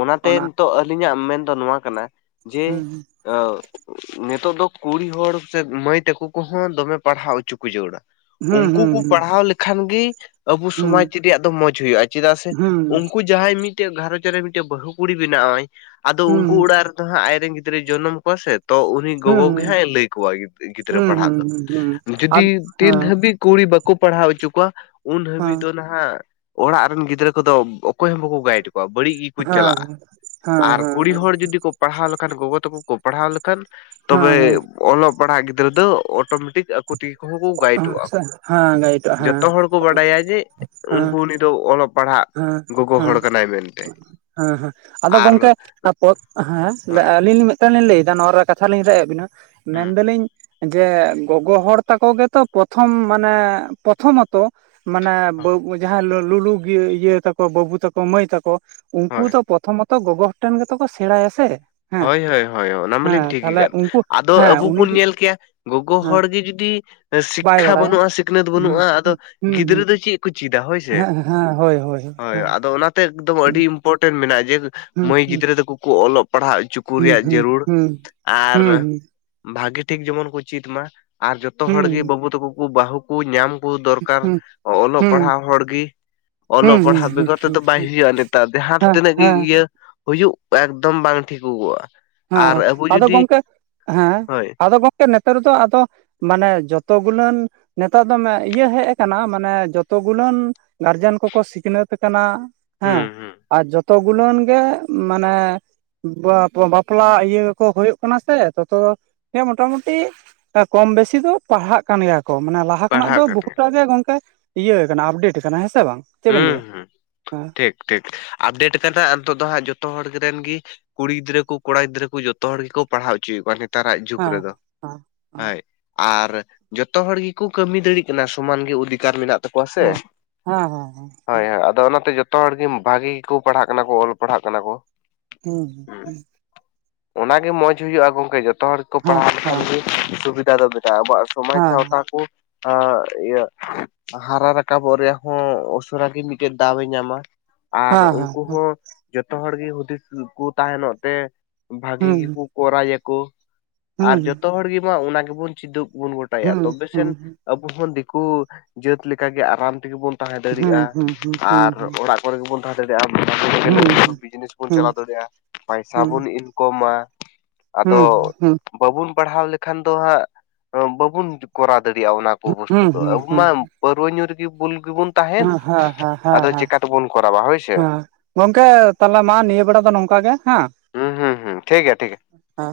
left: ᱚᱱᱟᱛᱮ
right: ᱚᱱᱟ
left: ᱱᱤᱛᱚᱜ ᱟᱹᱞᱤᱧᱟᱜ ᱢᱮᱱ ᱫᱚ ᱱᱚᱣᱟ ᱠᱟᱱᱟ ᱡᱮ
right: ᱦᱩᱸ
left: ᱱᱤᱛᱚᱜ ᱫᱚ ᱠᱩᱲᱤ ᱦᱚᱲ ᱥᱮ ᱢᱟᱹᱭ ᱛᱟᱠᱚ ᱠᱚᱦᱚᱸ ᱫᱚᱢᱮ ᱯᱟᱲᱦᱟᱣ ᱚᱪᱚ ᱠᱚ ᱡᱟᱹᱨᱩᱲᱟ
right: ᱦᱩᱸ
left: ᱩᱱᱠᱩ ᱠᱩ
right: ᱦᱩᱸ
left: ᱯᱟᱲᱦᱟᱣ ᱞᱮᱠᱷᱟᱱ ᱜᱤ ᱟᱵᱚ
right: ᱦᱩᱸ
left: ᱥᱚᱢᱟᱡ ᱡᱩᱫᱤ ᱟᱫᱚ ᱢᱚᱡᱽ ᱦᱩᱭᱩᱜᱼᱟ ᱪᱮᱫᱟᱜ ᱥᱮ
right: ᱦᱩᱸ
left: ᱩᱱᱠᱩ ᱡᱟᱦᱟᱸᱭ ᱢᱤᱫᱴᱮᱡ ᱜᱷᱟᱨᱚᱧᱡᱽ ᱨᱮ ᱢᱤᱫᱴᱮᱡ ᱵᱦᱩ ᱠᱩᱲᱤ ᱵᱮᱱᱟ ᱟᱭ ᱟᱫᱚ
right: ᱦᱩᱸ
left: ᱩᱱᱠᱩ ᱚᱲᱟᱜ ᱨᱮᱫᱚᱸ ᱟᱡᱱᱮᱱ ᱜᱤᱫᱽᱨᱟᱹ [unintelligible] ᱡᱚᱱᱚᱢ ᱠᱚᱣᱟ ᱥᱮ ᱛᱚ ᱩᱱᱤ ᱜᱚᱜᱚ
right: ᱦᱩᱸ
left: ᱜᱮ ᱦᱟᱸᱜ ᱞᱟᱹᱭ ᱠᱚᱣᱟ ᱜᱤᱫᱽᱨᱟᱹ
right: ᱦᱩᱸ ᱦᱩᱸ
left: ᱯᱟᱲᱦᱟᱜ
right: ᱦᱩᱸ ᱦᱩᱸ ᱦᱩᱸ
left: ᱫᱚ
right: ᱟᱨ
left: ᱡᱩᱫᱤ ᱛᱤᱱ
right: ᱦᱮᱸ
left: ᱦᱟᱹᱵᱤᱡ ᱠᱩᱲᱤ ᱵᱟᱠᱚ ᱯᱟᱲᱦᱟᱣ ᱦᱚᱪᱚ ᱠᱚᱣᱟ ᱩᱱ ᱦᱟᱹᱵᱤᱡ
right: ᱦᱮᱸ
left: ᱫᱚ ᱱᱟᱦᱟᱜ ᱚᱲᱟᱜ ᱨᱮᱱ ᱜᱤᱫᱽᱨᱟᱹ ᱠᱚᱫᱚ ᱚᱠᱚᱭ ᱦᱚᱸ ᱵᱟᱠᱚ ᱜᱟᱭᱤᱰ ᱠᱚᱣᱟ ᱵᱟᱹᱲᱤᱡ ᱜᱮᱠᱚ
right: ᱦᱮᱸ
left: ᱪᱟᱞᱟᱜᱼᱟ
right: ᱦᱮᱸ ᱦᱮᱸ
left: ᱟᱨ ᱠᱩᱲᱤ
right: ᱦᱮᱸ
left: ᱦᱚᱲ ᱡᱩᱫᱤ ᱠᱚ ᱯᱟᱲᱦᱟᱣ ᱞᱮᱠᱷᱟᱱ ᱜᱚᱜᱚ ᱛᱟᱠᱚ ᱠᱚ ᱯᱟᱲᱦᱟᱣ ᱞᱮᱠᱷᱟᱱ ᱛᱚᱵᱮ
right: ᱦᱮᱸ ᱦᱮᱸ
left: ᱚᱞᱚᱜ ᱯᱟᱲᱦᱟᱜ ᱜᱤᱫᱽᱨᱟᱹ ᱫᱚ ᱚᱴᱳᱢᱮᱴᱤᱠ ᱟᱠᱚ [unintelligible] ᱜᱟᱭᱤᱰᱚᱜᱼᱟ ᱠᱚ
right: ᱦᱮᱸ ᱜᱟᱭᱤᱴᱚᱜᱼᱟ
left: ᱡᱚᱛᱚ ᱦᱚᱲ ᱠᱚ
right: ᱦᱮᱸ
left: ᱵᱟᱰᱟᱭᱟ ᱡᱮ
right: ᱦᱮᱸ
left: ᱩᱱᱠᱩ ᱫᱚ ᱚᱞᱚᱜ ᱯᱟᱲᱦᱟᱜ
right: ᱦᱮᱸ
left: ᱜᱚᱜᱚ ᱦᱚᱲ
right: ᱦᱮᱸ
left: ᱠᱟᱱᱟᱭ ᱢᱮᱱᱛᱮ
right: ᱦᱮᱸ ᱦᱮᱸ ᱟᱫᱚ
left: ᱟᱨ
right: ᱜᱚᱝᱠᱮ ᱛᱟᱯᱚ ᱦᱮᱸ
left: ᱦᱳᱭ
right: ᱟᱹᱞᱤᱧ ᱞᱤᱧ ᱞᱤᱧ ᱞᱟᱹᱭᱫᱟ ᱱᱚᱣᱟ ᱨᱮᱭᱟᱜ ᱠᱟᱛᱷᱟ ᱞᱤᱧ ᱨᱡ ᱮᱫ ᱵᱮᱱᱟ
left: ᱦᱩᱸ
right: ᱢᱮᱱᱫᱟᱞᱤᱧ ᱡᱮ ᱜᱚᱜᱚ ᱦᱚᱲ ᱛᱟᱠᱚ ᱜᱮᱛᱚ ᱯᱨᱚᱛᱷᱚᱢ ᱢᱟᱱᱮ ᱯᱨᱚᱛᱷᱚᱢ- ᱛᱚ ᱢᱟᱱᱮᱵ ᱡᱟᱦᱟᱸᱭ ᱞᱩᱞᱩ ᱤᱭᱟᱹ ᱛᱟᱠᱚ ᱵᱟᱹᱵᱩ ᱛᱟᱠᱚ ᱢᱟᱹᱭ ᱛᱟᱠᱚ ᱩᱱᱠᱩ
left: ᱦᱳᱭ
right: ᱫᱚ ᱯᱨᱚᱛᱷᱚᱢᱚᱛᱚ ᱜᱚᱜᱚ ᱦᱚᱲ ᱴᱷᱮᱱ ᱜᱮᱛᱚ ᱠᱚ ᱥᱮᱬᱟᱭᱟ ᱥᱮ ᱦᱮᱸ
left: ᱦᱳᱭ ᱦᱳᱭ ᱦᱳᱭ ᱚᱱᱟ
right: ᱦᱮᱸ
left: ᱢᱟᱞᱤᱧ ᱴᱷᱤᱠ
right: ᱛᱟᱦᱞᱮ
left: ᱟᱠᱟᱫ
right: ᱩᱱᱠᱩ
left: ᱟᱫᱚ
right: ᱦᱮᱸ
left: ᱟᱵᱚ
right: ᱩᱱᱤ
left: ᱵᱚᱱ ᱧᱮᱞ ᱠᱮᱭᱟ ᱜᱚᱜᱚ
right: ᱦᱮᱸ
left: ᱦᱚᱲ ᱜᱮᱮ ᱡᱩᱫᱤ
right: ᱵᱟᱭ
left: ᱥᱤᱠᱠᱷᱟ
right: ᱵᱟᱲᱟᱭᱟ
left: ᱵᱟᱹᱱᱩᱜᱼᱟ ᱥᱤᱠᱷᱱᱟᱹᱛ
right: ᱦᱩᱸ
left: ᱵᱟᱹᱱᱩᱜᱼᱟ ᱟᱫᱚ
right: ᱦᱩᱸ ᱦᱩᱸ
left: ᱜᱤᱫᱽᱨᱟᱹ
right: ᱦᱩᱸ
left: ᱫᱚ ᱪᱮᱫ ᱠᱚ ᱪᱮᱫᱟ ᱦᱳᱭ ᱥᱮ
right: ᱦᱮᱸ ᱦᱮᱸ ᱦᱳᱭ ᱦᱳᱭ ᱦᱮᱸ
left: ᱚᱱᱟᱛᱮ ᱮᱠᱫᱚᱢ ᱟᱹᱰᱤ ᱤᱢᱯᱚᱴᱮᱱ ᱢᱮᱱᱟᱜᱼᱟ ᱡᱮ
right: ᱦᱩᱸ
left: ᱢᱟᱹᱭ
right: ᱦᱩᱸ
left: ᱜᱤᱫᱽᱨᱟᱹ ᱫᱚᱠᱚ ᱠᱚ ᱚᱞᱚᱜ ᱯᱟᱲᱦᱟᱣ ᱦᱚᱪᱚ ᱠᱚ ᱩᱱᱠᱩ
right: ᱦᱩᱸ
left: ᱨᱮᱭᱟᱜ
right: ᱦᱩᱸ
left: ᱡᱟᱹᱨᱩᱲ
right: ᱦᱩᱸ
left: ᱟᱨ
right: ᱦᱩᱸ
left: ᱵᱷᱟᱜᱤ ᱴᱷᱤᱠ ᱡᱮᱢᱚᱱ ᱠᱚ ᱪᱮᱫ ᱢᱟ ᱟᱨ ᱡᱚᱛᱚ
right: ᱦᱩᱸ
left: ᱦᱚᱲᱜᱤ
right: ᱦᱩᱸ
left: ᱵᱟᱹᱵᱩ ᱛᱟᱠᱚ ᱠᱚ ᱵᱟᱹᱦᱩ ᱠᱚ ᱧᱟᱢ ᱠᱚ ᱫᱚᱨᱠᱟᱨ
right: ᱦᱩᱸ ᱦᱩᱸ
left: ᱚᱞᱚᱜ
right: ᱦᱩᱸ
left: ᱯᱟᱲᱦᱟᱜ ᱦᱚᱲ ᱜᱮ ᱚᱞᱚᱜ
right: ᱦᱩᱸ
left: ᱯᱟᱲᱦᱟᱜ
right: ᱦᱩᱸ
left: ᱵᱮᱜᱚᱨ
right: ᱦᱩᱸ
left: ᱛᱮᱫᱚ ᱵᱟᱭ ᱦᱩᱭᱩᱜᱼᱟ ᱱᱮᱛᱟᱨ ᱡᱟᱦᱟᱸ
right: ᱦᱮᱸ
left: ᱛᱤᱱᱟᱹᱜ ᱜᱮ
right: ᱦᱮᱸ
left: ᱤᱭᱟᱹ ᱦᱩᱭᱩᱜ ᱮᱠᱫᱚᱢ ᱵᱟᱝ ᱴᱷᱤᱠᱩᱜᱚᱜᱼᱟ
right: ᱦᱮᱸ ᱟᱫᱚ ᱜᱚᱢᱠᱮ ᱦᱮᱸ
left: ᱦᱳᱭ
right: ᱟᱫᱚ ᱜᱚᱢᱠᱮ ᱱᱮᱛᱟᱨ ᱫᱚ ᱟᱫᱚ ᱢᱟᱱᱮ ᱡᱚᱛ ᱜᱩᱞᱟᱹᱱ ᱱᱮᱛᱟᱨ ᱫᱚ ᱤᱭᱟᱹ ᱦᱮᱡ ᱠᱟᱱᱟ ᱢᱟᱱᱮ ᱡᱚᱛᱚ ᱜᱩᱞᱟᱹᱱ ᱜᱟᱨᱡᱮᱱ ᱠᱚᱠᱚ ᱥᱤᱠᱷᱱᱟᱹᱛ ᱠᱟᱱᱟ ᱦᱮᱸ
left: ᱦᱩᱸ ᱦᱩᱸ
right: ᱟᱨ ᱡᱚᱛ ᱜᱩᱞᱟᱹᱱ ᱜᱮ ᱢᱟᱱᱮ [unintelligible] ᱵᱟᱯᱞᱟ ᱤᱭᱟᱹ ᱠᱚ ᱦᱩᱭᱩᱜ ᱠᱟᱱᱟ ᱥᱮ ᱛᱚᱛᱚ ᱦᱮᱸ ᱢᱚᱴᱟᱢᱩᱴᱤ ᱠᱚᱢ ᱵᱮᱥᱤ ᱫᱚ ᱯᱟᱲᱦᱟᱜ ᱠᱟᱱ ᱜᱮᱭᱟ ᱠᱚ ᱢᱟᱱᱮ ᱞᱟᱦ ᱞᱟᱦᱟ ᱠᱷᱚᱱᱟᱜ
left: ᱯᱟᱲᱦᱟᱜ
right: ᱫᱚ
left: ᱠᱟᱱᱟ
right: ᱵᱩᱦᱩᱴᱟᱜ ᱜᱮ ᱜᱚᱝᱠᱮ ᱤᱭᱟᱹᱠ ᱟᱯᱰᱮᱴ ᱟᱠᱟᱱᱟ ᱦᱮᱸᱥᱮ ᱵᱟᱝ ᱪᱮᱫ ᱵᱮᱱ
left: ᱦᱩᱸ
right: ᱞᱟᱹᱭᱟ
left: ᱦᱩᱸ
right: ᱦᱮᱸ
left: [unintelligible] ᱟᱯᱰᱮᱴ ᱠᱟᱱᱟ ᱱᱤᱛᱚᱜ ᱫᱚ ᱦᱟᱸᱜ ᱡᱚᱛᱚ ᱦᱚᱲ ᱨᱮᱱ ᱜᱮ ᱠᱩᱲᱤ ᱜᱤᱫᱽᱨᱟᱹ ᱠᱚ ᱠᱚᱲᱟ ᱜᱤᱫᱽᱨᱟᱹ ᱠᱚ ᱡᱚᱛᱚ ᱦᱚᱲ ᱜᱮᱠᱚ ᱯᱟᱲᱦᱟᱣ ᱦᱚᱪᱚᱭᱮᱫ ᱠᱚᱣᱟ ᱱᱮᱛᱟᱨᱟᱜ ᱡᱩᱜᱽ
right: ᱦᱮᱸ
left: ᱨᱮᱫᱚ
right: ᱦᱮᱸ
left: ᱦᱳᱭ ᱟᱨ ᱡᱚᱛᱚ ᱦᱚᱲ ᱜᱮᱠᱚ ᱠᱟᱹᱢᱤ ᱫᱟᱲᱮᱭᱟᱜ ᱠᱟᱱᱟ ᱥᱚᱢᱟᱱ ᱜᱮ ᱚᱫᱷᱤᱠᱟᱨ ᱢᱮᱱᱟᱜ ᱛᱟᱠᱚᱣᱟ ᱥᱮ
right: ᱦᱮᱸ ᱦᱮᱸ ᱦᱮᱸ ᱦᱮᱸ
left: ᱦᱳᱭ ᱦᱳᱭ ᱟᱫᱚ ᱚᱱᱟᱛᱮ ᱡᱚᱛᱚ ᱦᱚᱲ ᱜᱮ ᱵᱷᱟᱜᱤ ᱜᱮᱠᱚ ᱯᱟᱲᱦᱟᱜ ᱠᱟᱱᱟ ᱠᱚ ᱚᱞ ᱯᱟᱲᱦᱟᱜ ᱠᱟᱱᱟ ᱠᱚ
right: ᱦᱩᱸ ᱦᱩᱸ ᱦᱩᱸ
left: ᱚᱱᱟᱜ ᱜᱮ ᱢᱚᱸᱡᱽ ᱦᱩᱭᱩᱜᱼᱟ ᱜᱚᱝᱠᱮ ᱡᱚᱛᱚ ᱦᱚᱲ ᱠᱚ ᱯᱟᱲᱦᱟᱣ ᱞᱮᱠᱷᱟᱱ ᱜᱮ ᱥᱩᱵᱤᱫᱷᱟ ᱫᱚ ᱵᱮᱼᱟ ᱟᱵᱚᱣᱟᱜ ᱥᱚᱢᱟᱡᱽ ᱥᱟᱶᱛᱟ ᱠᱚ ᱟ ᱤᱭᱟᱹ ᱦᱟᱨᱟ ᱨᱟᱠᱟᱵᱚᱜ ᱨᱮᱭᱟᱜ ᱦᱚᱸ ᱩᱥᱟᱨᱟ ᱢᱤᱫᱴᱮᱱ ᱫᱟᱣ ᱮ ᱧᱟᱢᱟ ᱟᱨ ᱩᱱᱠᱩ ᱦᱚᱸ ᱡᱚᱛᱚ ᱦᱚᱲ ᱜᱮ ᱦᱩᱫᱤᱥ ᱠᱚ ᱛᱟᱦᱮᱱᱚᱜ ᱛᱮ ᱵᱷᱟᱹᱜᱤ ᱜᱮᱠᱚ ᱠᱚᱨᱟᱣᱟᱠᱚ ᱟᱨ ᱡᱚᱛᱚ ᱦᱚᱲ ᱜᱮ ᱢᱟ ᱚᱱᱟ ᱜᱮᱵᱚᱱ ᱪᱮᱫᱚᱜ ᱵᱚᱱ ᱜᱚᱴᱟᱭᱟ ᱛᱚᱵᱮ ᱥᱮᱱ ᱟᱵᱚ ᱦᱚᱸ ᱫᱤᱠᱩ ᱡᱟᱹᱛ ᱞᱮᱠᱟᱜᱮ ᱟᱨᱟᱢ ᱛᱮᱜᱮ ᱵᱚᱱ ᱛᱟᱦᱮᱸ ᱫᱟᱲᱮᱭᱟᱜᱼᱟ ᱟᱨ ᱚᱲᱟᱜ ᱠᱚᱨᱮ ᱜᱮᱵᱚᱱ ᱛᱟᱦᱮᱸ ᱫᱟᱲᱮᱭᱟᱜᱼᱟ ᱵᱤᱡᱽᱱᱮᱥ ᱵᱚᱱ ᱪᱟᱞᱟᱣ ᱫᱟᱲᱮᱭᱟᱜᱼᱟ ᱯᱟᱭᱥᱟ ᱵᱚᱱ ᱤᱱᱠᱚᱢᱟ ᱟᱫᱚ ᱵᱟᱵᱩᱱ ᱯᱟᱲᱦᱟᱣ ᱞᱮᱠᱷᱟᱱ ᱫᱚ ᱦᱟᱸᱜ ᱵᱟᱵᱚᱱ ᱠᱚᱨᱟᱣ ᱫᱟᱲᱮᱭᱟᱜᱼᱟ ᱚᱱᱟ ᱵᱚᱥᱛᱩ ᱫᱚ ᱟᱵᱚ ᱢᱟ ᱯᱟᱹᱨᱣᱟᱹ ᱧᱩ ᱨᱮᱜᱮ ᱵᱩᱞ ᱜᱮᱵᱚᱱ ᱛᱟᱦᱮᱱ
right: ᱦᱮᱸ ᱦᱮᱸ ᱦᱮᱸ
left: ᱟᱫᱚ ᱪᱮᱠᱟ ᱛᱮᱵᱚᱱ ᱠᱚᱨᱟᱣᱟ ᱦᱳᱭᱥᱮ
right: ᱜᱚᱝᱠᱮ ᱛᱟᱦᱚᱞᱮ ᱢᱟ ᱱᱤᱭᱟᱹ ᱵᱮᱲᱟ ᱫᱚ ᱱᱚᱝᱠᱟ ᱜᱮ ᱦᱮᱸ
left: ᱦᱩᱸ ᱦᱩᱸᱩᱸ ᱴᱷᱤᱠ ᱜᱮᱭᱟ ᱴᱷᱤᱠ ᱜᱮᱭᱟ
right: ᱚ